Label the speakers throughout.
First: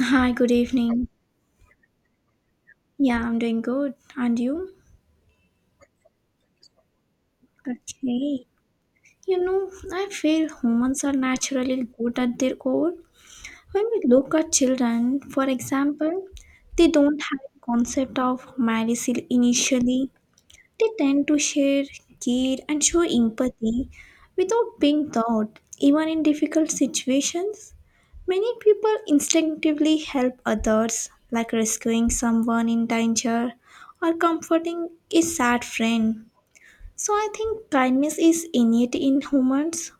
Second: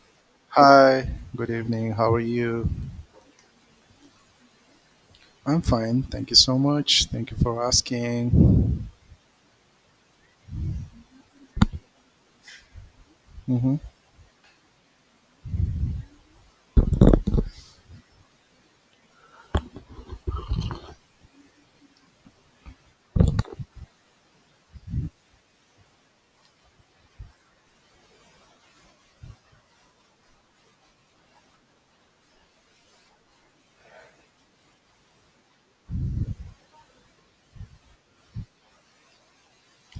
Speaker 1: Hi, good evening.
Speaker 2: Hi, good evening. How are you?
Speaker 1: Yeah, I'm doing good. And you?
Speaker 2: I'm fine. Thank you so much. Thank you for
Speaker 1: Okay.
Speaker 2: asking.
Speaker 1: You know, I feel humans are naturally good at their core.
Speaker 2: Hmm.
Speaker 1: When we look at children, for example, they don't have concept of malice initially. They tend to share care and show empathy without being taught, even in difficult situations. Many people instinctively help others, like rescuing someone in danger or comforting a sad friend. So I think kindness is innate in humans,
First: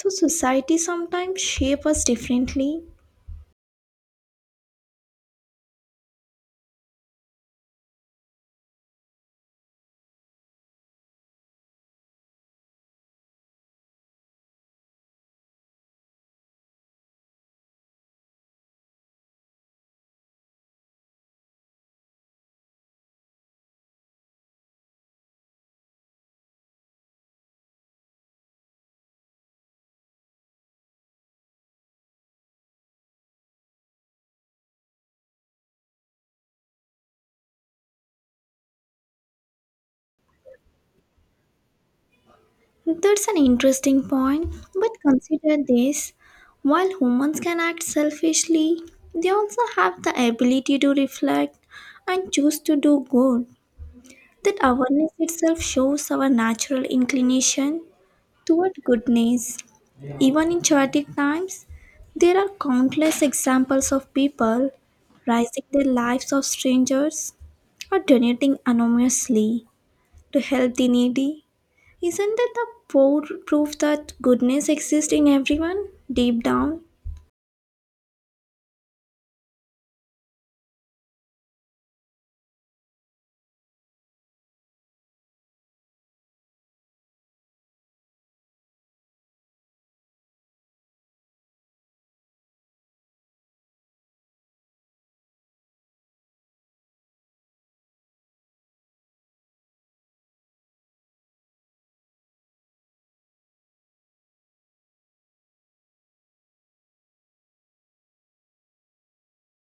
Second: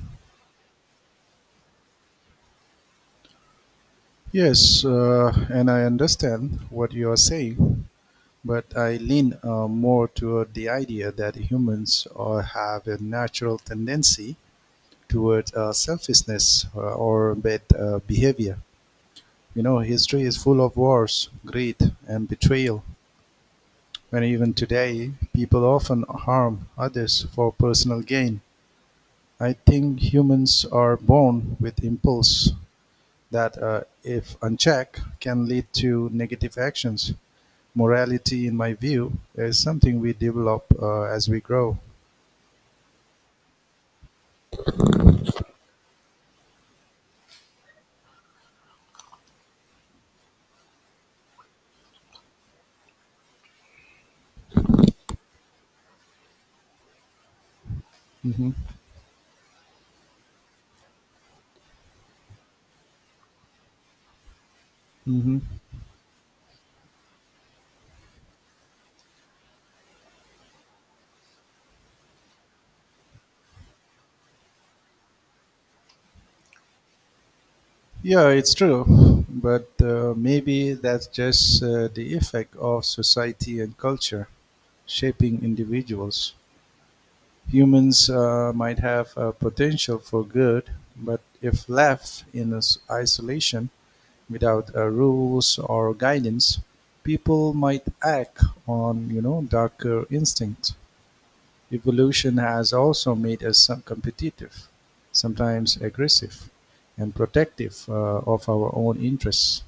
Speaker 1: so society sometimes shapes us differently.
Speaker 2: Yes, and I understand what you are saying, but I lean more toward the idea that humans have a natural tendency toward selfishness or bad behavior. History is full of wars, greed, and betrayal. And even today, people often harm others for personal gain. I think humans are born with impulse that, if unchecked, can lead to negative actions. Morality, in my view, is something we develop as we grow.
Speaker 1: That's an interesting point, but consider this while humans can act selfishly, they also have the ability to reflect and choose to do good. That awareness itself shows our natural inclination
Speaker 2: Hmm.
Speaker 1: toward goodness. Even in chaotic times, there are countless examples of people
Speaker 2: Hmm.
Speaker 1: rising the lives of strangers or donating anonymously to help the needy. Isn't it the pro- proof that goodness exists in everyone, deep down?
Speaker 2: Yeah, it's true, but maybe that's just the effect of society and culture shaping individuals. Humans might have a potential for good, but if left in isolation, without rules or guidance, people might act on darker instincts. Evolution has also made us some competitive, sometimes aggressive, and protective of our own interests.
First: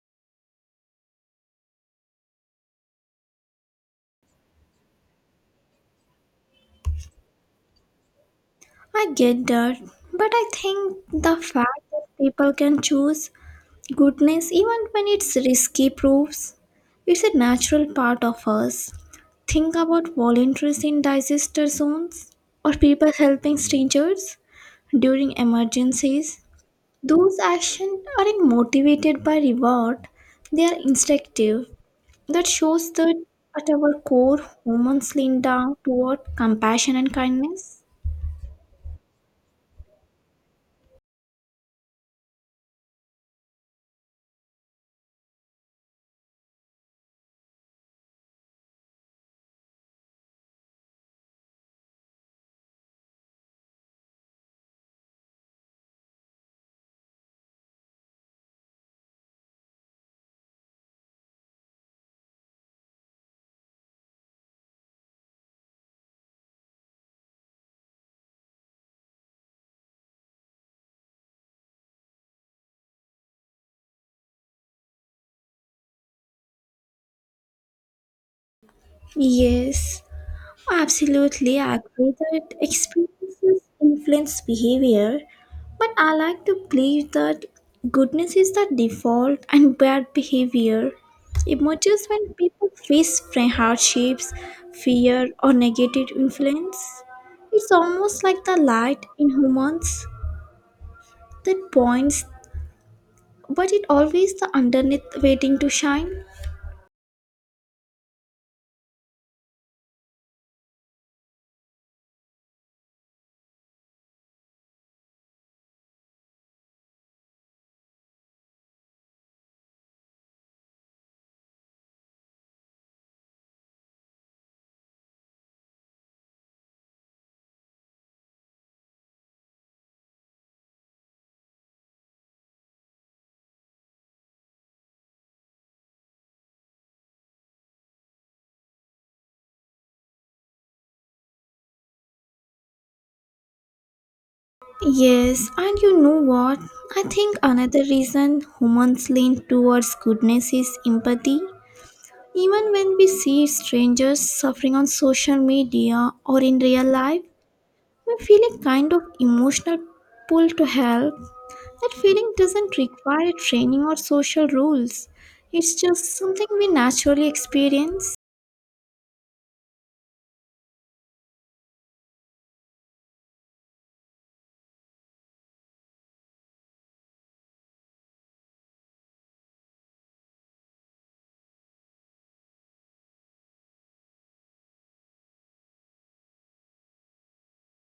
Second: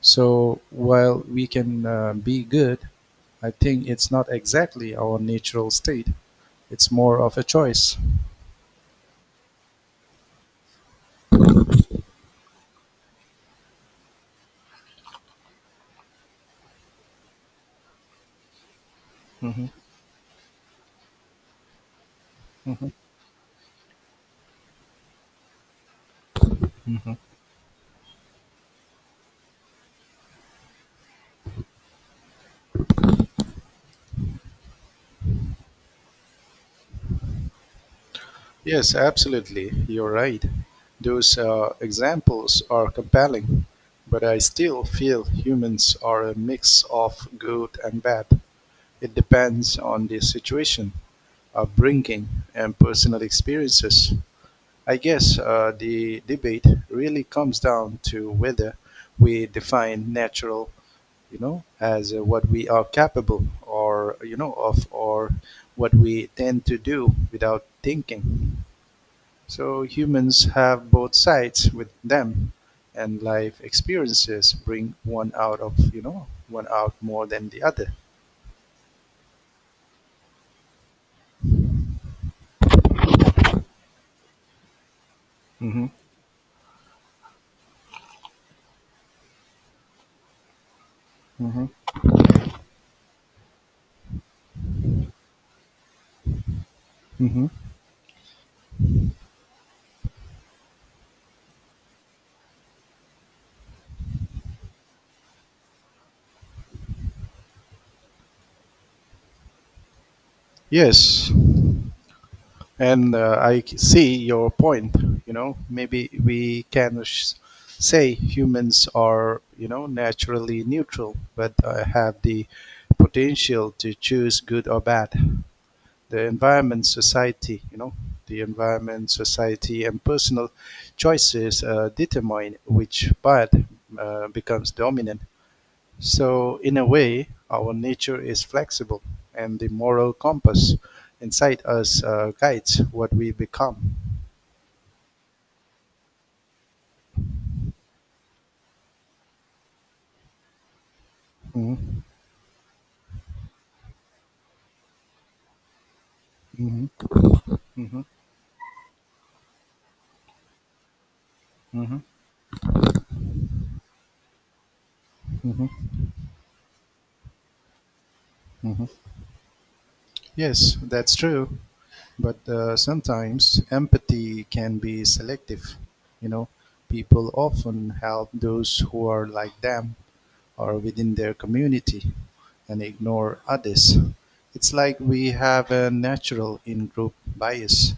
Speaker 2: So while we can be good, I think it's not exactly our natural state. It's more of a choice.
Speaker 1: I get that, but I think the fact that people can choose goodness even when it's risky proves it's a natural part of us. Think about volunteers in disaster zones or people helping strangers during emergencies. Those actions aren't motivated by reward, they are instinctive. That shows that at our core, humans lean down toward compassion and kindness.
Speaker 2: Yes, absolutely. You're right. Those examples are compelling, but I still feel humans are a mix of good and bad. It depends on the situation, upbringing, and personal experiences. I guess the debate really comes down to whether we define natural, as what we are capable or, of, or what we tend to do without thinking. So humans have both sides with them, and life experiences bring one out of one out more than the other.
Speaker 1: Yes, absolutely. I agree that experiences influence behavior,
Speaker 2: Hmm.
Speaker 1: but I like to believe that goodness is the default and bad behavior
Speaker 2: Hmm.
Speaker 1: emerges when people face hardships, fear, or negative influence.
Speaker 2: Hmm.
Speaker 1: It's almost like the light in humans that points but it always the underneath waiting to shine.
Speaker 2: Yes, and I see your point. Maybe we can say humans are naturally neutral, but have the potential to choose good or bad. The environment, society, the environment, society, and personal choices determine which part becomes dominant. So, in a way, our nature is flexible, and the moral compass inside us guides what we become.
Speaker 1: Yes, and you know what? I think another reason humans lean towards goodness is empathy.
Speaker 2: Mhm.
Speaker 1: Even when we see strangers suffering on social media or in real
Speaker 2: Mhm.
Speaker 1: life,
Speaker 2: Mhm.
Speaker 1: we feel a kind of emotional pull to help. That
Speaker 2: Mhm.
Speaker 1: feeling doesn't require training or social rules, it's
Speaker 2: Mhm.
Speaker 1: just something we naturally experience.
Speaker 2: Mhm. Yes, that's true. But sometimes empathy can be selective. You know, people often help those who are like them or within their community and ignore others. It's like we have a natural in group bias.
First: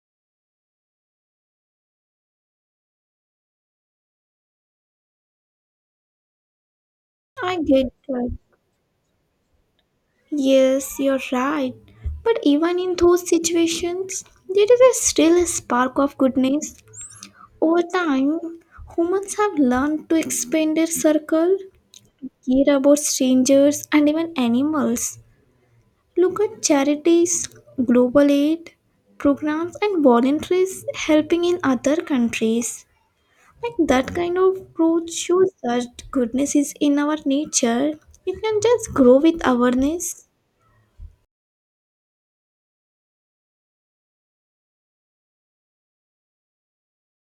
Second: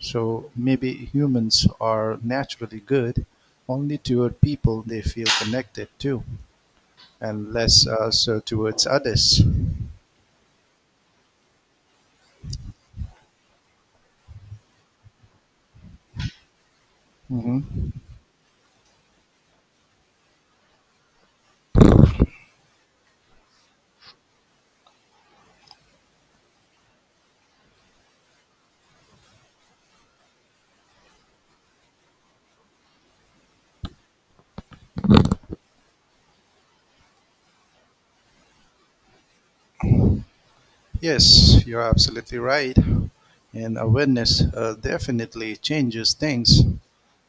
Speaker 2: So maybe humans are naturally good only toward people they feel connected to and
Speaker 1: I
Speaker 2: less
Speaker 1: get that.
Speaker 2: so towards others.
Speaker 1: Yes, you're right. But even in those situations, there is a still a spark of goodness.
Speaker 2: Mhm.
Speaker 1: Over time, humans have learned to expand their circle, care about strangers and even animals. Look at charities, global aid programs, and voluntaries helping in other countries. Like that kind of growth shows that goodness is in our nature. It can just grow with awareness.
Speaker 2: Yes, you're absolutely right. And awareness definitely changes things.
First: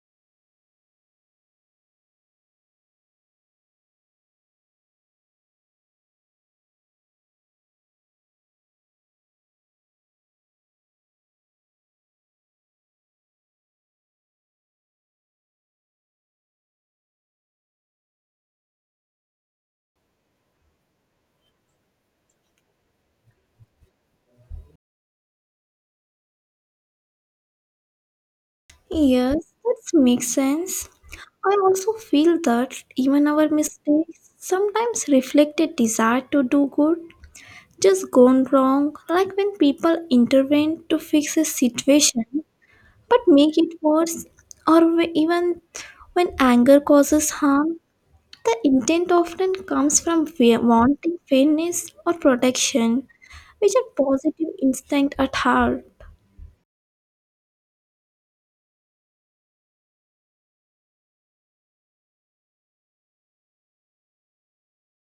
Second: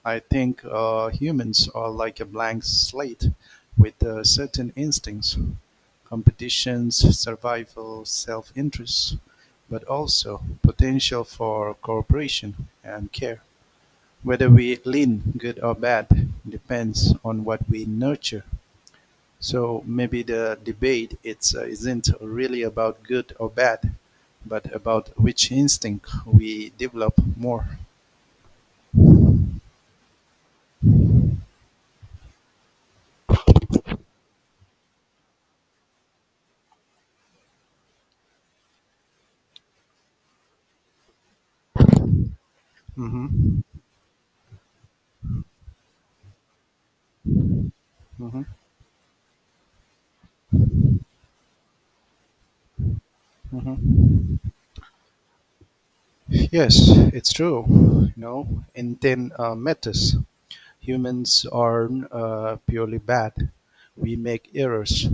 Speaker 2: I think humans are like a blank slate with certain instincts, competitions, survival, self interest, but also potential for cooperation and care. Whether we lean good or bad depends on what we nurture. So maybe the debate isn't really about good or bad, but about which instinct we develop more.
Speaker 1: Yes, that makes sense. I also feel that even our mistakes sometimes reflect a desire to do good, just gone wrong, like when people intervene to fix a situation but make
Speaker 2: Hmm.
Speaker 1: it worse, or even when anger causes harm.
Speaker 2: Hmm.
Speaker 1: The intent often comes from wanting fairness or protection, which are
Speaker 2: Hmm.
Speaker 1: positive instinct at heart.
Speaker 2: Yes, it's true. Intent matters. Humans aren't purely bad. We make errors,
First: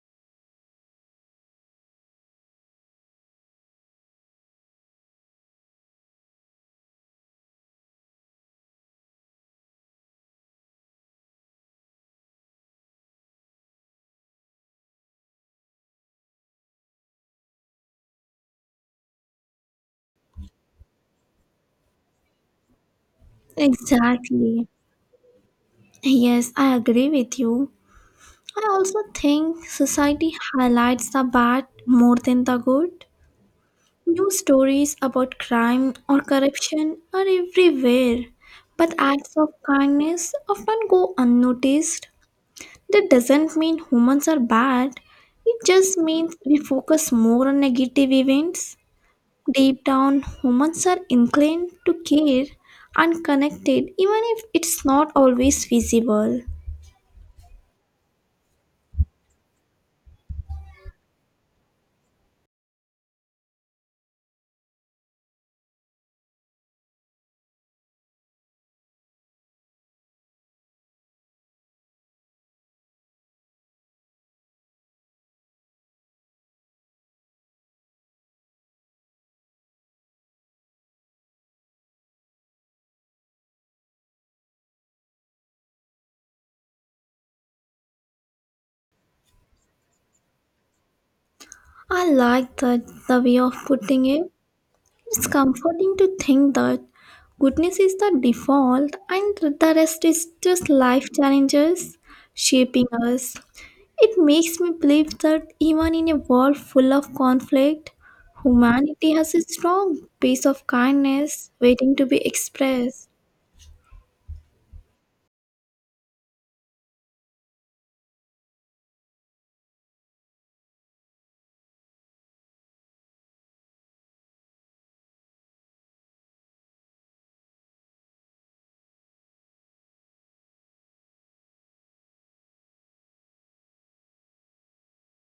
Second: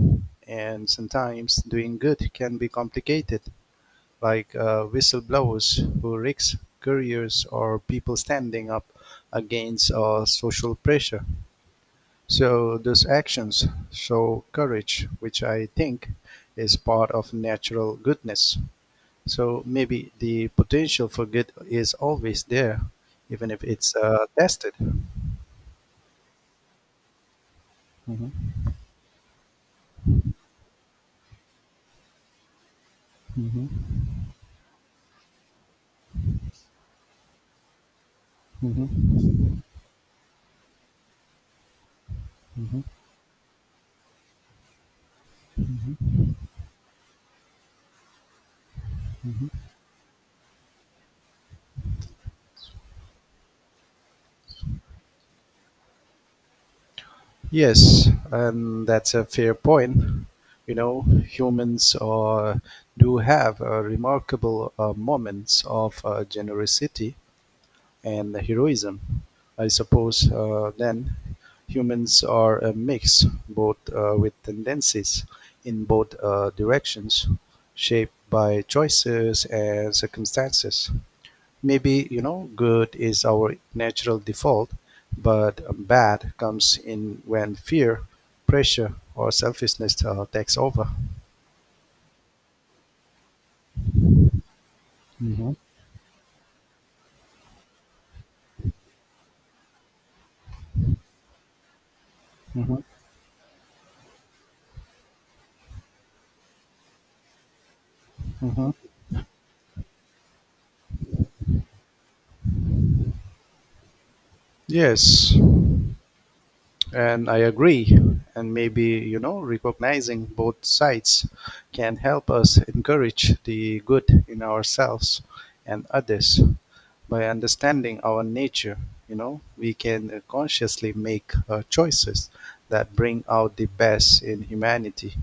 Speaker 2: and sometimes doing good can be complicated. Like whistleblowers who risk careers or people standing up against social pressure. So those actions show courage, which I think is part of natural goodness. So maybe the potential for good is always there, even if it's
Speaker 1: Exactly.
Speaker 2: tested.
Speaker 1: Yes, I agree with you.
Speaker 2: Mhm,
Speaker 1: I also think society highlights the bad more than the good.
Speaker 2: mhm,
Speaker 1: News stories about crime or corruption are everywhere, but acts of
Speaker 2: mhm,
Speaker 1: kindness often go unnoticed.
Speaker 2: mhm,
Speaker 1: That doesn't mean humans are bad, it just means we focus more on negative events.
Speaker 2: mhm.
Speaker 1: Deep down, humans are inclined to care and connected, even if it's not always visible.
Speaker 2: Yes, and that's a fair point. Humans do have remarkable moments of generosity and heroism. I suppose then humans are a mix, both with tendencies in both directions, shaped by choices and circumstances. Maybe, good is our natural default, but bad comes in when fear, pressure, or selfishness takes over.
Speaker 1: I like that the way of putting it. It's
Speaker 2: Mhm,
Speaker 1: comforting to think that goodness is the default and the rest is just life challenges
Speaker 2: mhm,
Speaker 1: shaping us. It makes me believe that even in a world full of conflict,
Speaker 2: mhm.
Speaker 1: humanity has a strong piece of kindness waiting to be expressed.
Speaker 2: Yes, and I agree. And maybe, recognizing both sides can help us encourage the good in ourselves and others by understanding our nature, we can consciously make choices that bring out the best in humanity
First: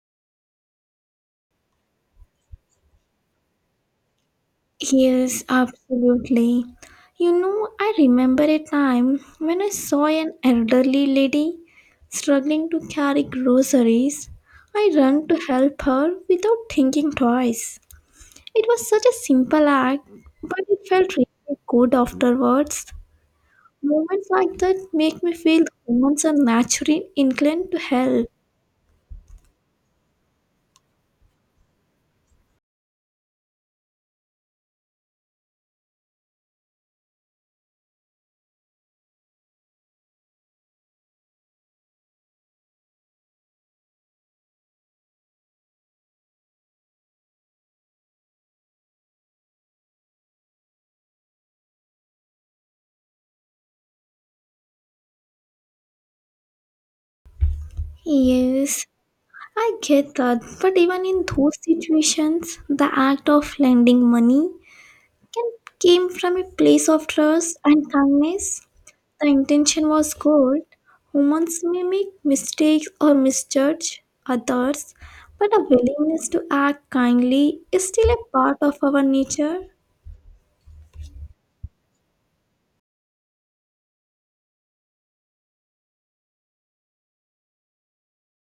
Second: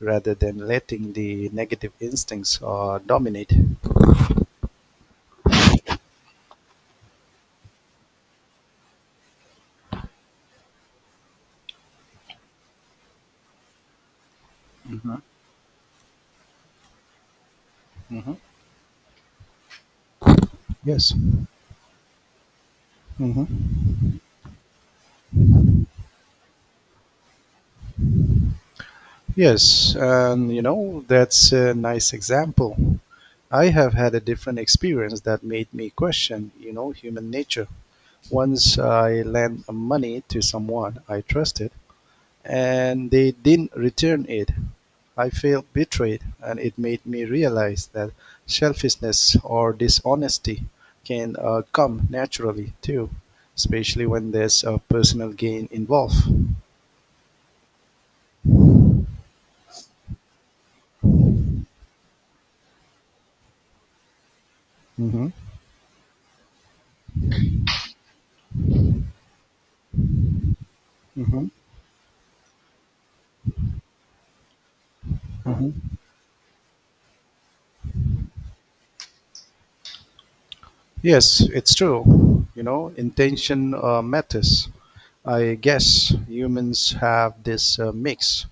Speaker 2: rather than letting the negative instincts dominate.
Speaker 1: Yes, absolutely. You know, I remember a time when I saw an elderly lady struggling to carry groceries. I ran to help her without thinking twice.
Speaker 2: Mhm.
Speaker 1: It was such a simple act, but it
Speaker 2: Yes.
Speaker 1: felt really good afterwards.
Speaker 2: Hmm.
Speaker 1: Moments like that make me feel humans are naturally inclined to help.
Speaker 2: Yes. And, that's a nice example. I have had a different experience that made me question, human nature. Once I lent money to someone I trusted, and they didn't return it. I felt betrayed, and it made me realize that selfishness or dishonesty can come naturally too, especially when there's a personal gain involved.
Speaker 1: Yes, I get that. But even in those situations, the act of lending money
Speaker 2: Hmm.
Speaker 1: can came from a place of trust and kindness. The intention was good.
Speaker 2: Hmm.
Speaker 1: Humans may make mistakes or misjudge others, but a
Speaker 2: Hmm.
Speaker 1: willingness to act kindly is still a part of our nature.
Speaker 2: Yes, it's true. Intention matters. I guess humans have this mix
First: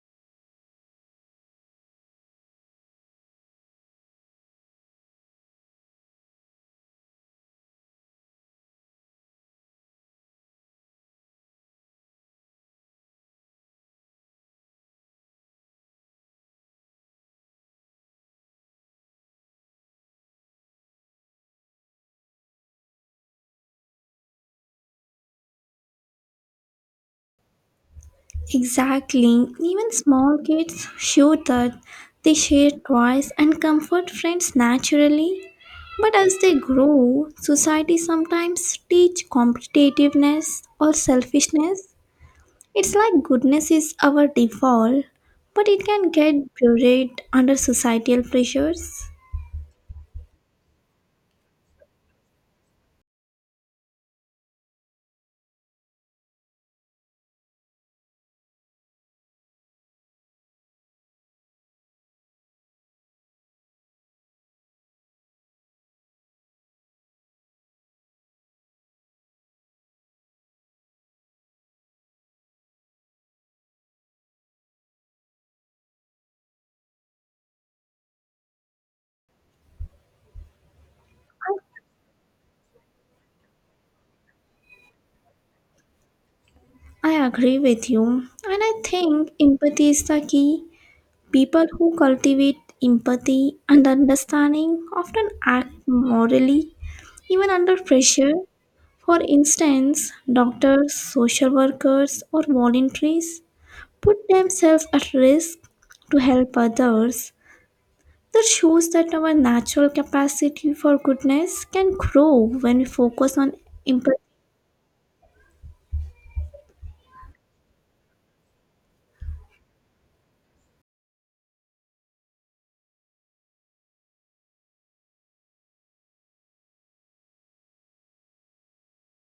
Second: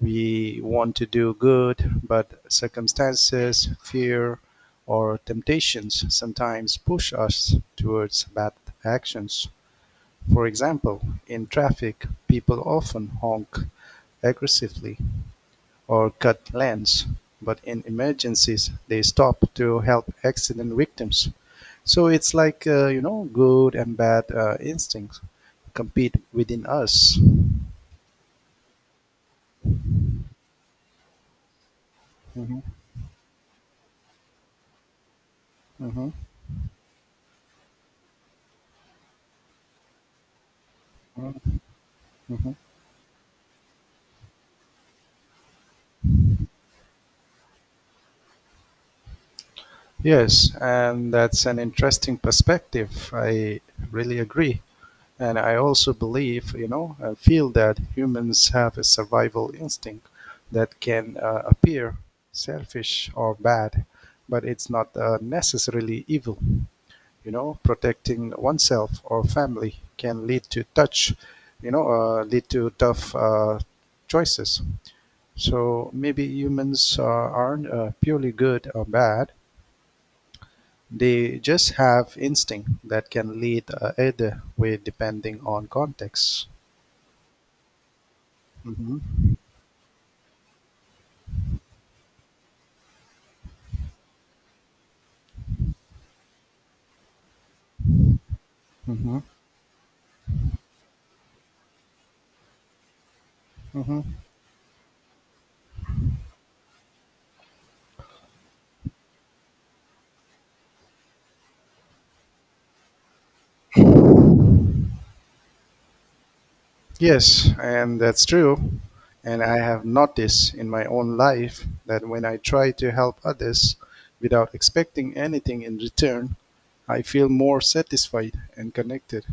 Speaker 2: we want to do good, but circumstances, fear, or temptations sometimes push us towards bad actions. For example, in traffic, people often honk aggressively or cut lanes, but in emergencies, they stop to help accident victims. So it's like, good and bad instincts compete within us.
Speaker 1: Exactly. Even small kids show that they
Speaker 2: Hmm.
Speaker 1: share toys and comfort friends naturally.
Speaker 2: Hmm.
Speaker 1: But as they grow, society sometimes teach competitiveness or selfishness.
Speaker 2: Hmm.
Speaker 1: It's like goodness is our default, but it can get buried under societal pressures.
Speaker 2: Yes, and that's an interesting perspective. I really agree. And I also believe, I feel that humans have a survival instinct that can appear selfish or bad, but it's not necessarily evil. Protecting oneself or family can lead to tough choices. So maybe humans aren't purely good or bad. They just have instinct that can lead either way depending on context.
Speaker 1: I agree with you, and I think
Speaker 2: Hmm.
Speaker 1: empathy is the key. People who cultivate empathy and understanding often act morally, even under pressure.
Speaker 2: Hmm.
Speaker 1: For instance, doctors, social workers, or volunteers
Speaker 2: Hmm.
Speaker 1: put themselves at risk to help others. That shows that our natural capacity for goodness can grow when we focus on empathy.
Speaker 2: Yes, and that's true. And I have noticed in my own life that when I try to help others without expecting anything in return, I feel more satisfied and connected.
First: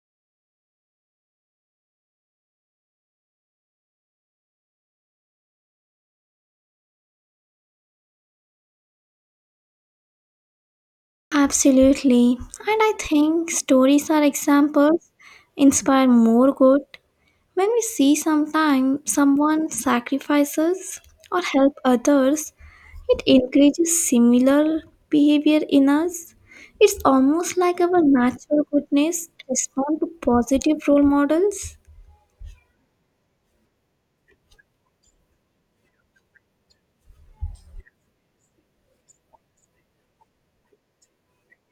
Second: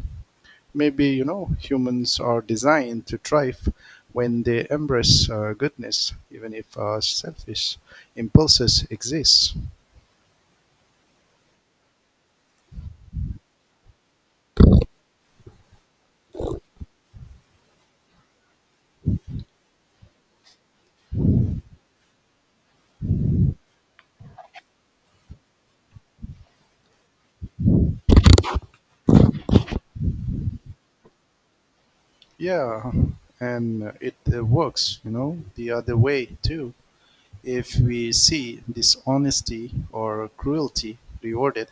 Speaker 2: Maybe, humans are designed to thrive when they embrace goodness, even if selfish impulses exist.
Speaker 1: Absolutely. And I think stories are examples inspire more good when we see sometime someone sacrifices or help others it encourages similar behavior in us. It's almost like our natural goodness respond to positive role models.
Speaker 2: Yeah, and it works, the other way too. If we see dishonesty or cruelty rewarded,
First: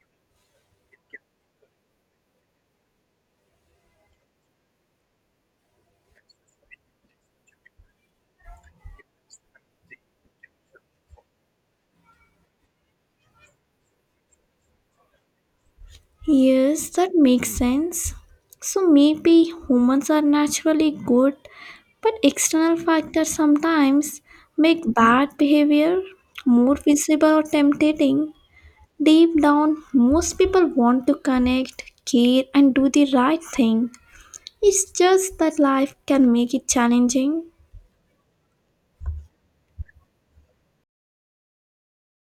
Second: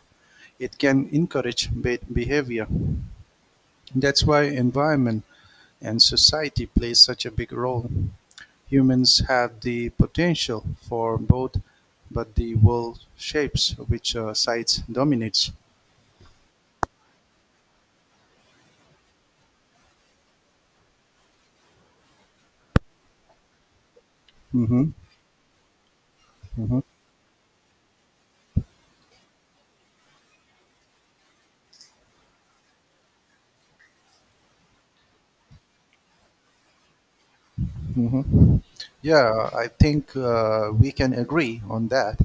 Speaker 2: it can encourage bad behavior. That's why environment and society play such a big role. Humans have the potential for both, but the world shapes which sides dominates.
Speaker 1: Yes, that makes sense. So maybe humans are naturally good, but external factors sometimes
Speaker 2: Hmm.
Speaker 1: make bad behavior more
Speaker 2: Hmm.
Speaker 1: visible or tempting. Deep down, most people want to connect, care, and do the right thing. It's just that life can make it challenging.
Speaker 2: Hmm. Yeah, I think we can agree on that.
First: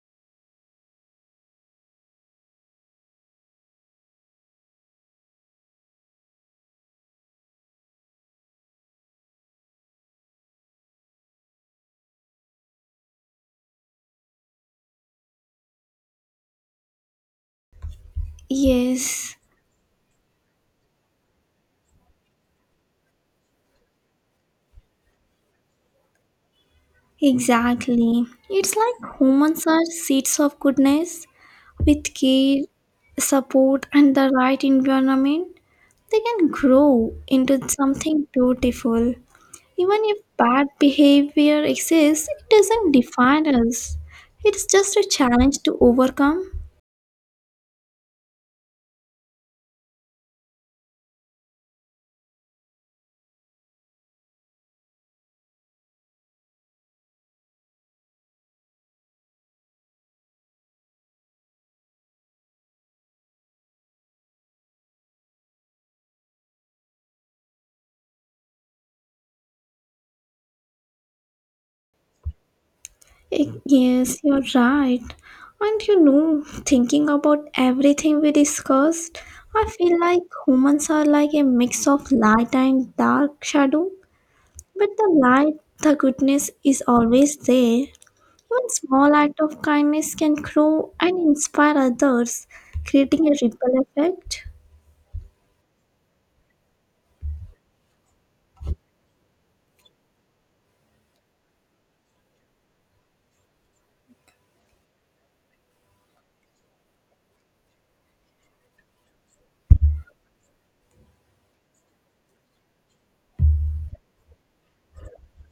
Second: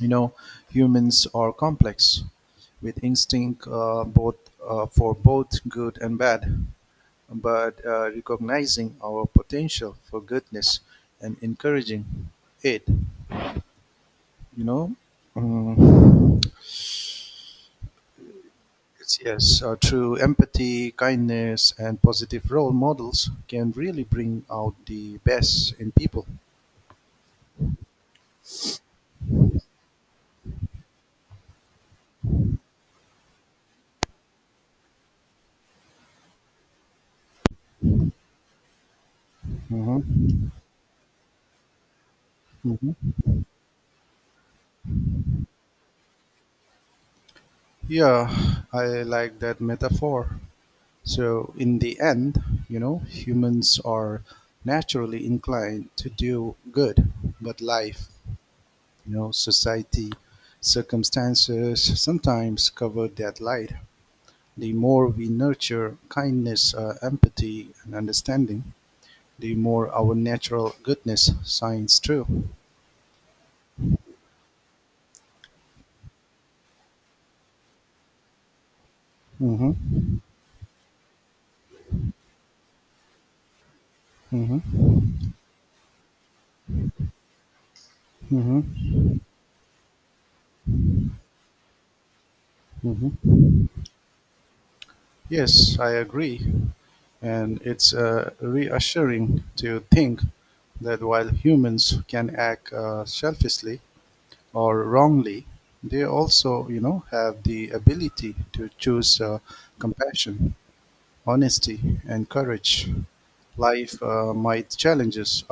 Speaker 2: you know Humans are complex with instinct both for both good and bad but recognizing our potential for goodness and encouraging it, you know um, it's,
Speaker 1: Yes,
Speaker 2: yes, through empathy, kindness, and positive role models can really bring out the best in people.
Speaker 1: exactly. It's like humans are seeds of goodness. With care, support, and the right environment, they can grow into something beautiful. Even if
Speaker 2: Mhm.
Speaker 1: bad behavior exists, it doesn't
Speaker 2: Mhm.
Speaker 1: define us. It's just a challenge to overcome.
Speaker 2: Yeah, I like that metaphor. So, in the end, humans are naturally inclined to do good, but life, society, circumstances sometimes cover that light. The more we nurture kindness, empathy, and understanding, the more our natural goodness shines through.
Speaker 1: Yes, you're right. And you know, thinking about everything we discussed, I feel
Speaker 2: Mm-hmm.
Speaker 1: like humans are like a mix of light and dark shadow. But the
Speaker 2: Mm-hmm.
Speaker 1: light, the goodness is always there. One
Speaker 2: Mm-hmm.
Speaker 1: small act of kindness can grow and inspire others, creating a
Speaker 2: Mm-hmm.
Speaker 1: ripple effect.
Speaker 2: Yes, I agree. And it's reassuring to think that while humans can act selfishly or wrongly, they also, have the ability to choose compassion, honesty, and courage. Life might challenge us,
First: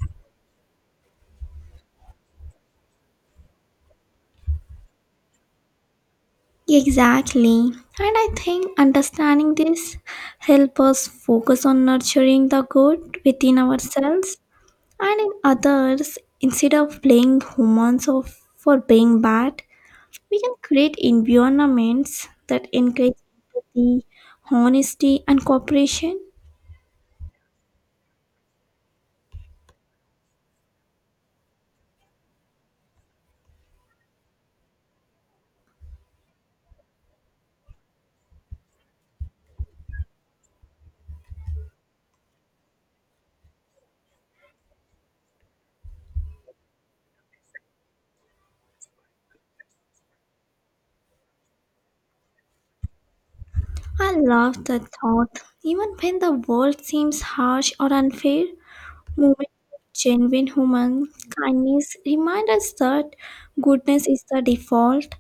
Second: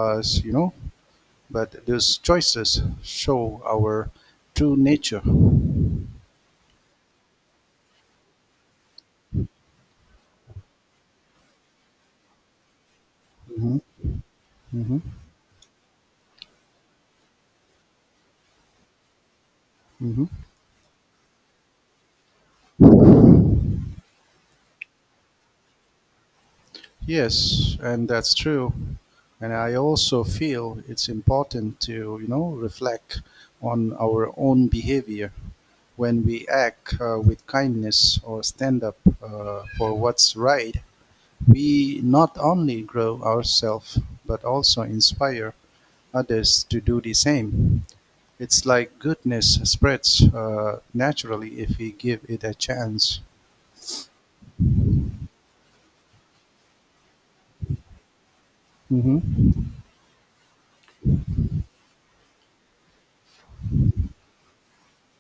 Speaker 2: you know, but those choices show our true nature.
Speaker 1: Exactly. And I think understanding this helps us focus on nurturing the good within
Speaker 2: Hmm.
Speaker 1: ourselves
Speaker 2: Hmm.
Speaker 1: and in others instead of blaming humans of, for being bad.
Speaker 2: Hmm.
Speaker 1: We can create environments that encourage empathy, honesty, and cooperation.
Speaker 2: Yes, and that's true. And I also feel it's important to, reflect on our own behavior when we act with kindness or stand up for what's right. We not only grow ourselves, but also inspire others to do the same. It's like goodness spreads naturally if we give it a chance.
Speaker 1: I love that thought. Even when the world seems harsh or unfair, moments
Speaker 2: Mm-hmm.
Speaker 1: of genuine human kindness remind us that goodness is the default.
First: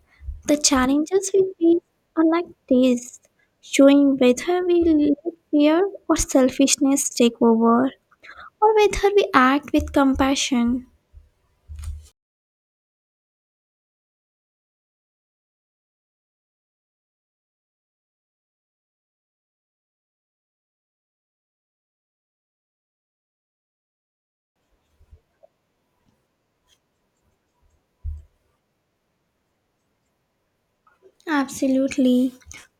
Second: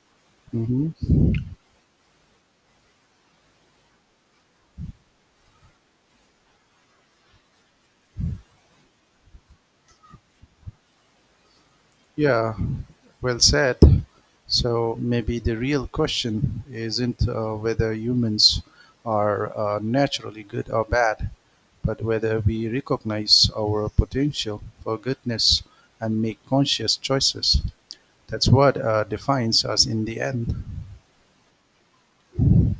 Speaker 1: The
Speaker 2: Mm-hmm.
Speaker 1: challenges we face are like this, showing whether we let fear or selfishness take over, or whether we act with compassion.
Speaker 2: Yeah, well said. So maybe the real question isn't whether humans are naturally good or bad, but whether we recognize our potential for goodness and make conscious choices. That's what defines us in the end.
Speaker 1: Absolutely.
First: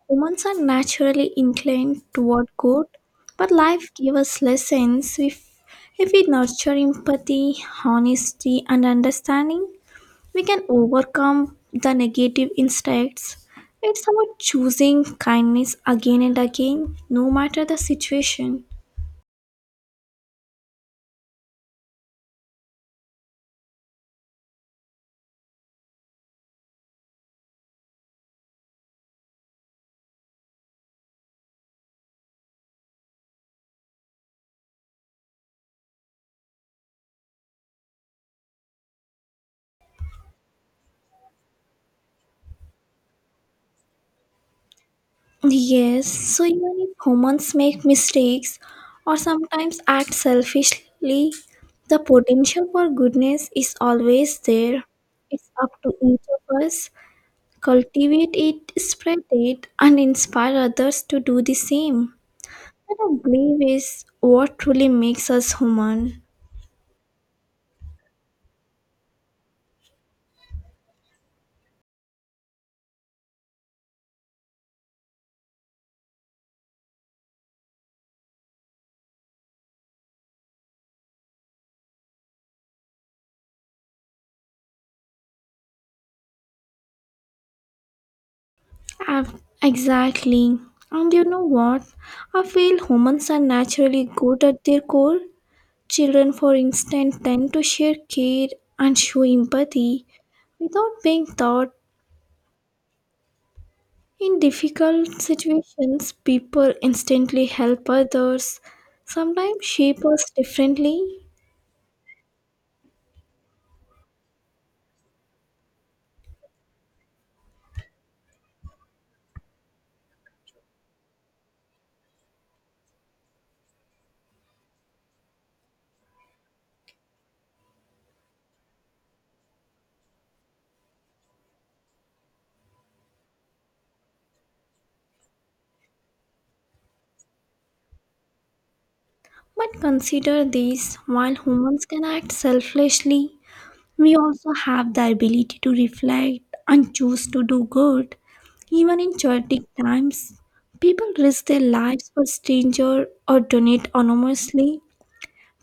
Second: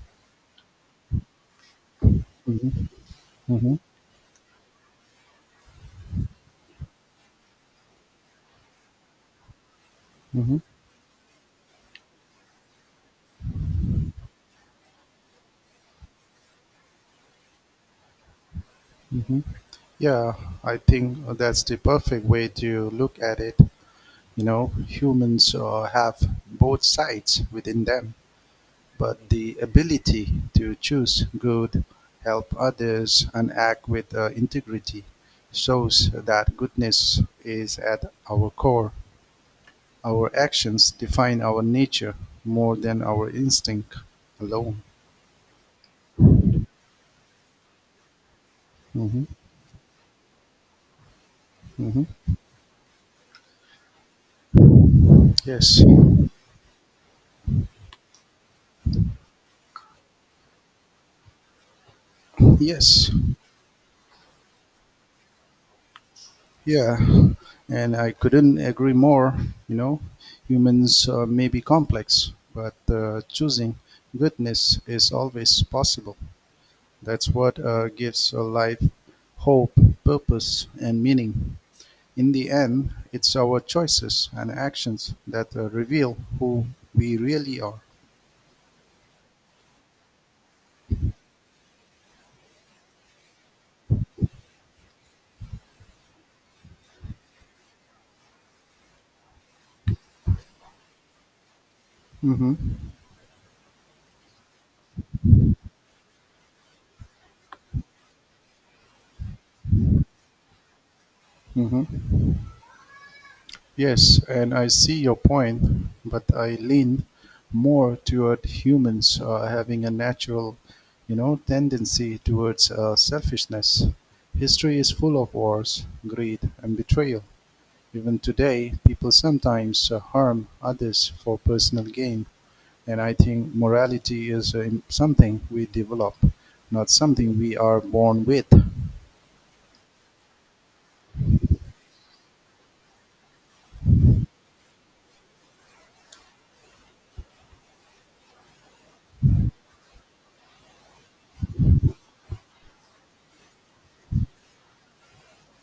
Speaker 1: Humans are naturally inclined toward good,
Speaker 2: Mhm,
Speaker 1: but
Speaker 2: mhm,
Speaker 1: life gives us lessons. If we nurture empathy, honesty, and understanding, we
Speaker 2: mhm,
Speaker 1: can overcome the negative instincts. It's about choosing kindness again and again, no matter the situation.
Speaker 2: mhm. Yeah, I think that's the perfect way to look at it. Humans have both sides within them. But the ability to choose good, help others, and act with integrity shows that goodness is at our core. Our actions define our nature more than our instinct alone.
Speaker 1: Yes, so even if humans make mistakes or
Speaker 2: Hmm.
Speaker 1: sometimes act selfishly, the
Speaker 2: Hmm.
Speaker 1: potential for goodness is always there. It's up
Speaker 2: Yes,
Speaker 1: to each of us cultivate it, spread it, and inspire others to do the same. That
Speaker 2: yes,
Speaker 1: I believe is what truly makes us human.
Speaker 2: yeah. And I couldn't agree more. You know, humans may be complex, but choosing goodness is always possible. That's what gives a life hope, purpose, and meaning. In the end, it's our choices and actions that reveal who we really are.
Speaker 1: Exactly. And you know what? I feel humans are naturally good at their core. Children, for instance, tend to share care and show empathy without being taught.
Speaker 2: Hmm.
Speaker 1: In difficult situations, people instantly help others, sometimes shape us differently.
Speaker 2: Hmm. Yes, and I see your point, but I lean more toward humans having a natural, tendency towards selfishness. History is full of wars, greed, and betrayal. Even today, people sometimes harm others for personal gain, and I think morality is something we develop, not something we are born with.
Speaker 1: But consider this while humans can act selflessly, we also have the ability to reflect and choose to do good. Even in chaotic times, people risk their lives for strangers or donate anonymously.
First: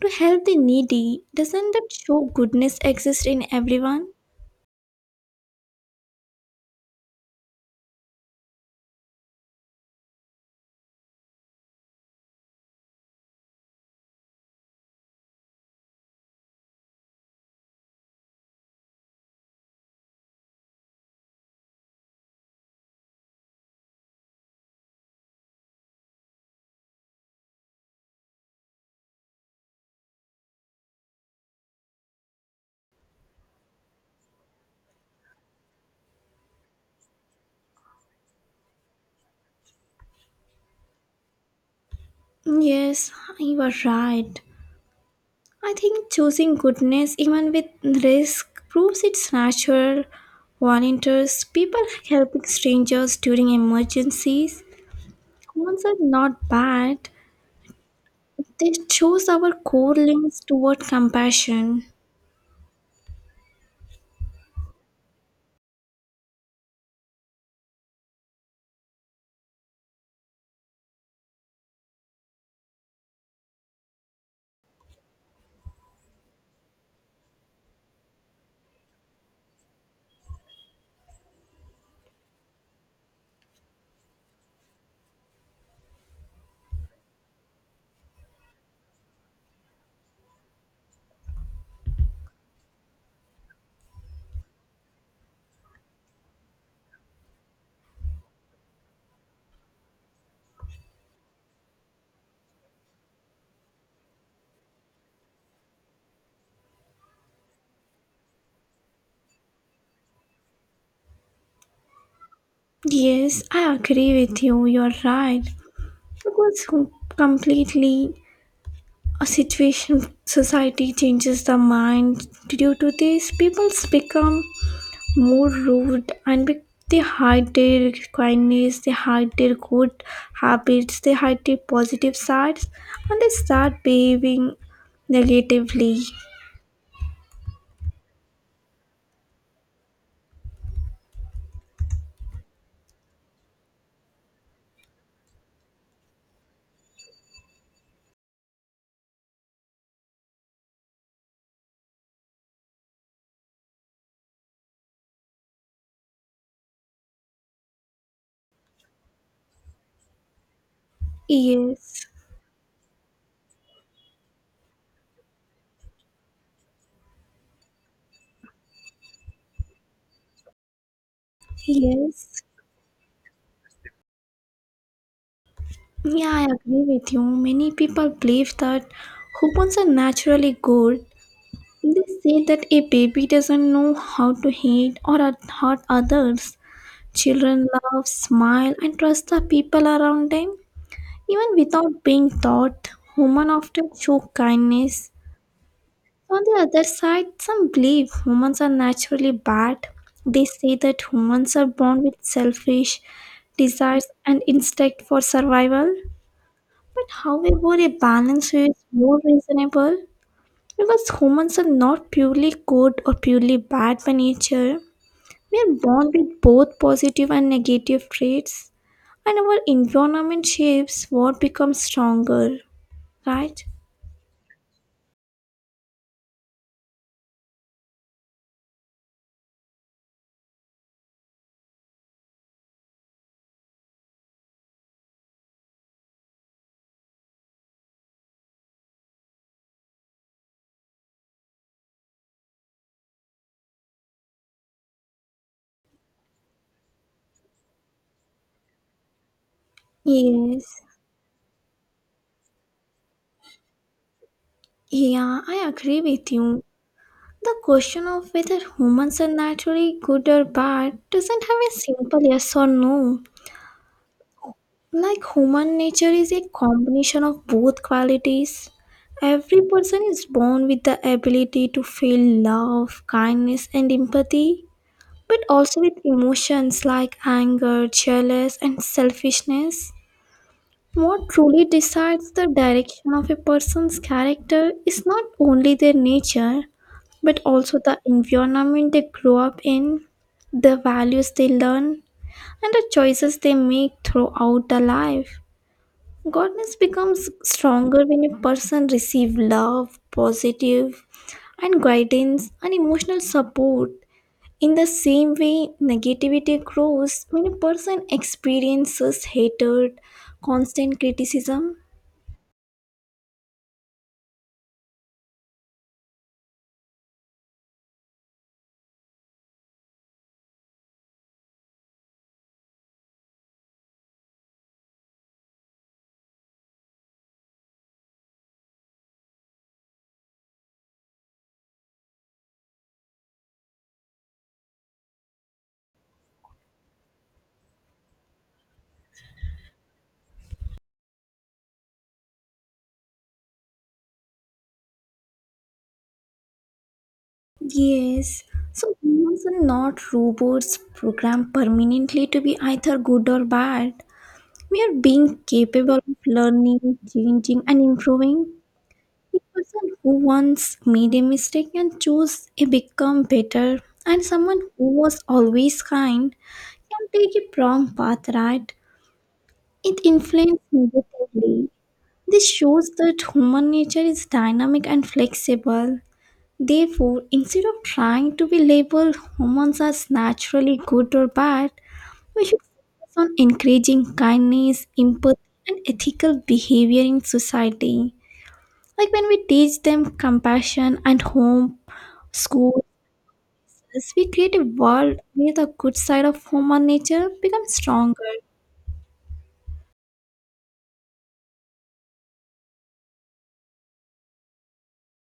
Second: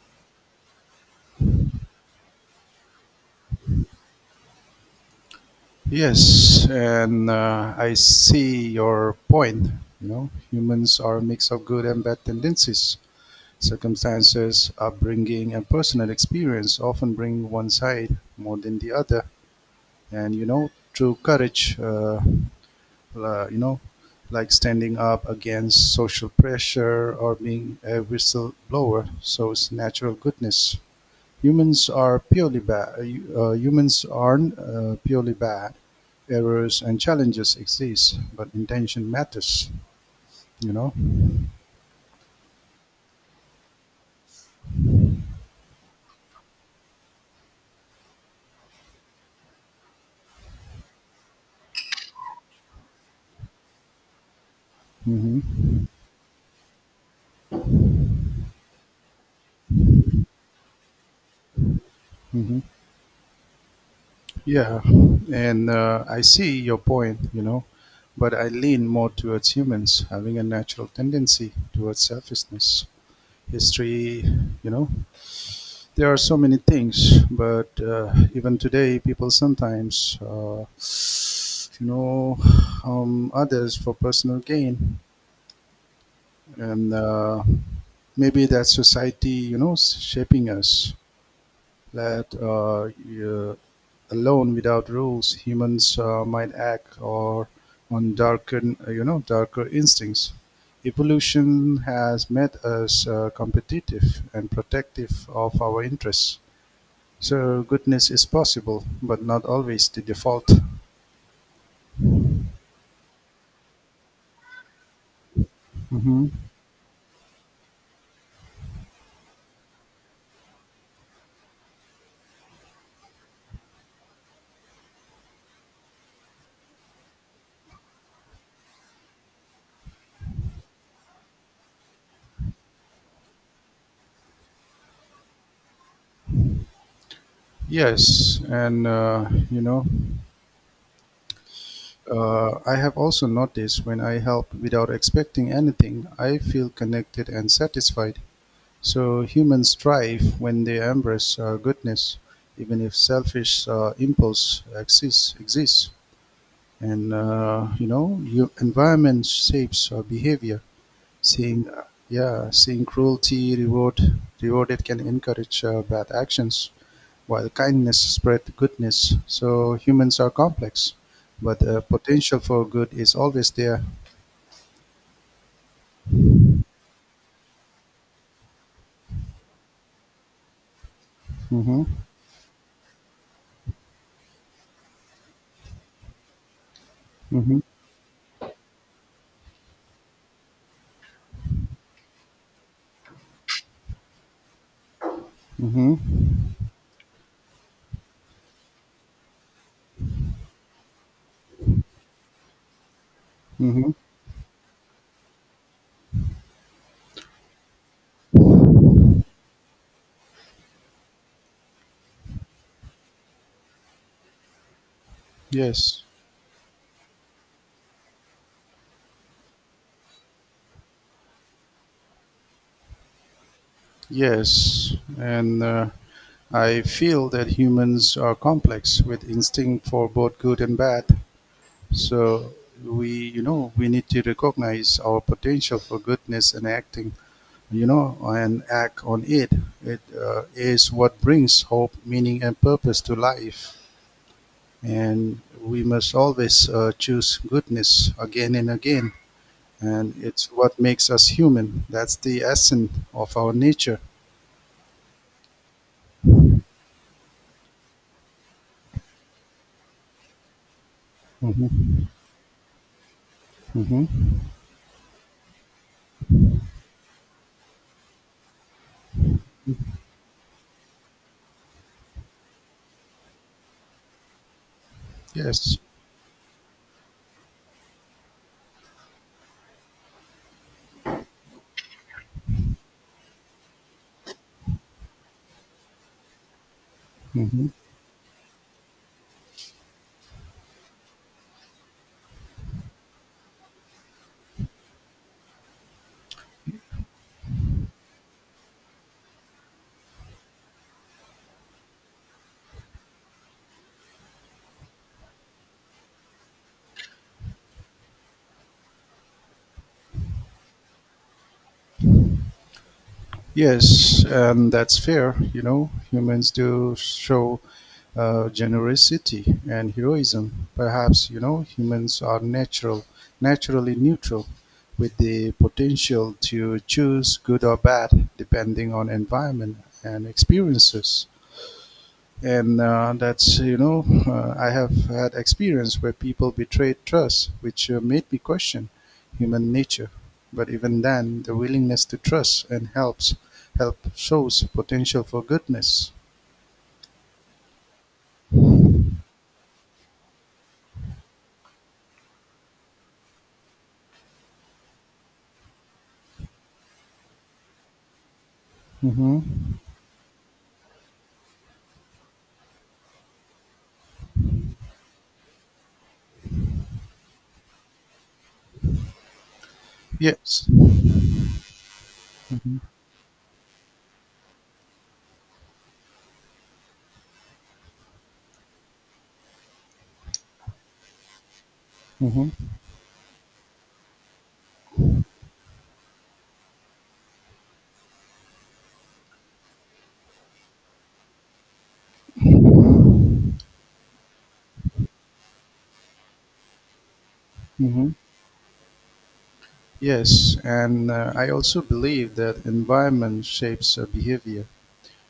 Speaker 1: To help the needy, doesn't that show goodness exists in everyone?
Speaker 2: Yes, and I see your point. Humans are a mix of good and bad tendencies. Circumstances, upbringing, and personal experience often bring one side more than the other. And true courage, uh, you know, like standing up against social pressure or being a whistleblower. So it's natural goodness. Humans are purely bad. Humans aren't purely bad. Errors and challenges exist, but intention matters. You know.
Speaker 1: Yes, you are right. I think choosing goodness, even with risk, proves it's natural. Volunteers, people helping strangers during emergencies,
Speaker 2: Hmm.
Speaker 1: humans are not bad. They choose our core links toward compassion.
Speaker 2: Hmm. Yeah, and I see your point. But I lean more towards humans having a natural tendency towards selfishness. History, you know, there are so many things but even today people sometimes you know others for personal gain, and maybe that society, shaping us, that alone without rules humans might act or on darker you know darker instincts. Evolution has made us competitive and protective of our interests. So goodness is possible, but not always the default.
Speaker 1: Yes, I agree with you. You're right.
Speaker 2: Hmm.
Speaker 1: Because completely a situation society changes the mind due to this people become more rude and they hide their kindness, they hide their good habits, they hide their positive sides, and they start behaving negatively.
Speaker 2: Yes, and I have also noticed when I help without expecting anything, I feel connected and satisfied. So humans thrive when they embrace goodness, even if selfish impulse exists. And your environment shapes behavior. Seeing, uh,
Speaker 1: Yes.
Speaker 2: yeah, seeing cruelty rewarded can encourage bad actions, while kindness spread goodness. So humans are complex, but the potential
Speaker 1: Yes,
Speaker 2: for good is always there.
Speaker 1: yeah, I agree with you. Many people believe that humans are naturally good.
Speaker 2: Mm-hmm.
Speaker 1: They say that a baby doesn't know how to hate or hurt others.
Speaker 2: Mm-hmm.
Speaker 1: Children love, smile, and trust the people around them. Even without being taught, women often show kindness.
Speaker 2: Mm-hmm.
Speaker 1: On the other side, some believe humans are naturally bad. They say that humans are born with selfish
Speaker 2: Mm-hmm.
Speaker 1: desires and instinct for survival. But however, a balance is more reasonable because humans are not purely good or purely bad by nature. We are
Speaker 2: Yes.
Speaker 1: born with both positive and negative traits, and our environment shapes what becomes stronger, right?
Speaker 2: Yes. And I feel that humans are complex with instinct for both good and bad. So we need to recognize our potential for goodness and and act on it. It is what brings hope, meaning, and purpose to life. And we must always choose goodness again and again. And it's what
Speaker 1: Yes.
Speaker 2: makes us human. That's the essence of our nature.
Speaker 1: Yeah, I agree with you. The question of whether humans are naturally good or bad doesn't have a
Speaker 2: Hmm.
Speaker 1: simple yes or no.
Speaker 2: Hmm.
Speaker 1: Like human nature is a combination of both qualities. Every person is born with the ability to feel love, kindness, and empathy, but
Speaker 2: Yes.
Speaker 1: also with emotions like anger, jealous, and selfishness. What truly decides the direction of a person's character is not only their nature, but
Speaker 2: Hmm.
Speaker 1: also the environment they grow up in, the values they learn, and the choices they make throughout the life. Godness becomes stronger when a person receives love, positive, and guidance and emotional support. In the same way, negativity grows when a person experiences hatred, constant criticism.
Speaker 2: Yes, and that's fair. Humans do show generosity and heroism. Perhaps humans are naturally neutral, with the potential to choose good or bad depending on environment and experiences. And that's you know I have had experience where people betrayed trust, which made me question human nature. But even then, the willingness to trust and help shows potential for goodness.
Speaker 1: Yes. So humans are not robots programmed permanently to be either good or bad. We are being capable of learning, changing, and improving.
Speaker 2: Hmm.
Speaker 1: The person who once made a mistake and chose a become better, and someone who was always kind can take a wrong path, right? It influences
Speaker 2: Yes.
Speaker 1: negatively. This
Speaker 2: Hmm.
Speaker 1: shows that human nature is dynamic and flexible. Therefore, instead of trying to be labeled humans as naturally good or bad, we
Speaker 2: Hmm.
Speaker 1: should focus on encouraging kindness, empathy, and ethical behavior in society. Like when we teach them compassion and home, school, we create a world where the good side of human nature becomes
Speaker 2: Hmm.
Speaker 1: stronger.
Speaker 2: Yes, and I also believe that environment shapes behavior.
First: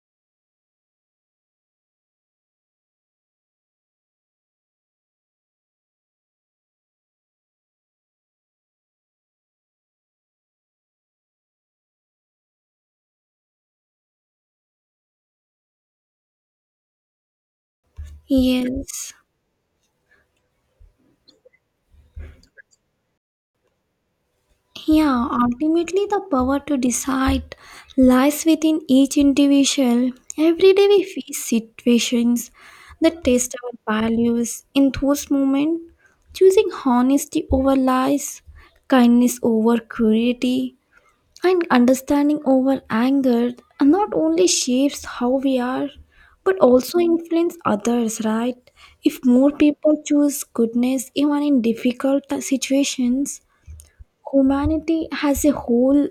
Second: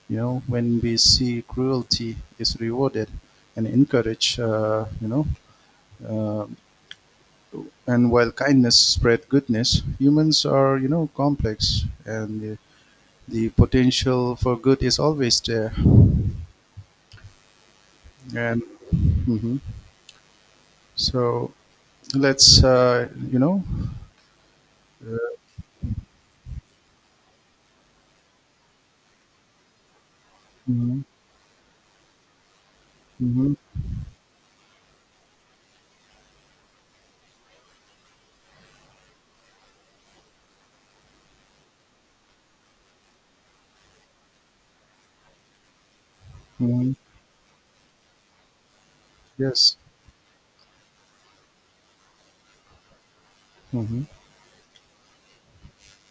Speaker 2: When we see cruelty is rewarded and encouraged, uh, and while kindness spread goodness, humans are, complex, and the potential for good is always there. And
Speaker 1: Yes.
Speaker 2: hmm so let's. Uh,
Speaker 1: Yeah, ultimately, the power to decide lies within each individual. Every day
Speaker 2: hmm.
Speaker 1: we face situations that
Speaker 2: Hmm.
Speaker 1: test our values. In those moments, choosing honesty over lies, kindness over cruelty, and understanding over anger not only shapes how we are, but
Speaker 2: Hmm.
Speaker 1: also influence others, right? If more
Speaker 2: Yes.
Speaker 1: people choose goodness even in difficult situations,
Speaker 2: Hmm.
Speaker 1: humanity as a whole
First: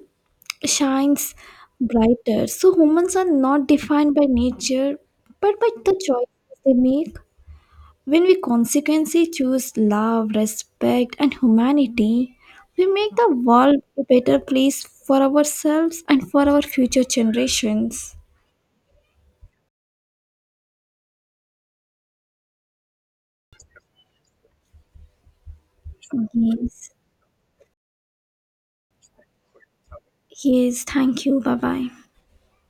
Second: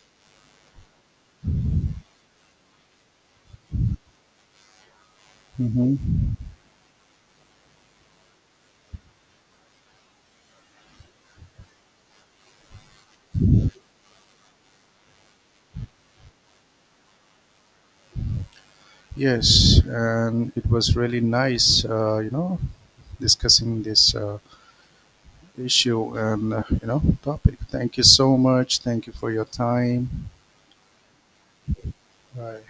Speaker 1: shines brighter. So humans are not defined by nature, but by the
Speaker 2: Hmm.
Speaker 1: choices they make. When we consequently choose love, respect, and humanity, we make the world a better place for ourselves and for our future generations.
Speaker 2: Yes, and it was really nice, discussing this issue and,
Speaker 1: Yes.
Speaker 2: topic. Thank you so much. Thank you for your time.
Speaker 1: Yes. Thank you. Bye bye.
Speaker 2: Bye.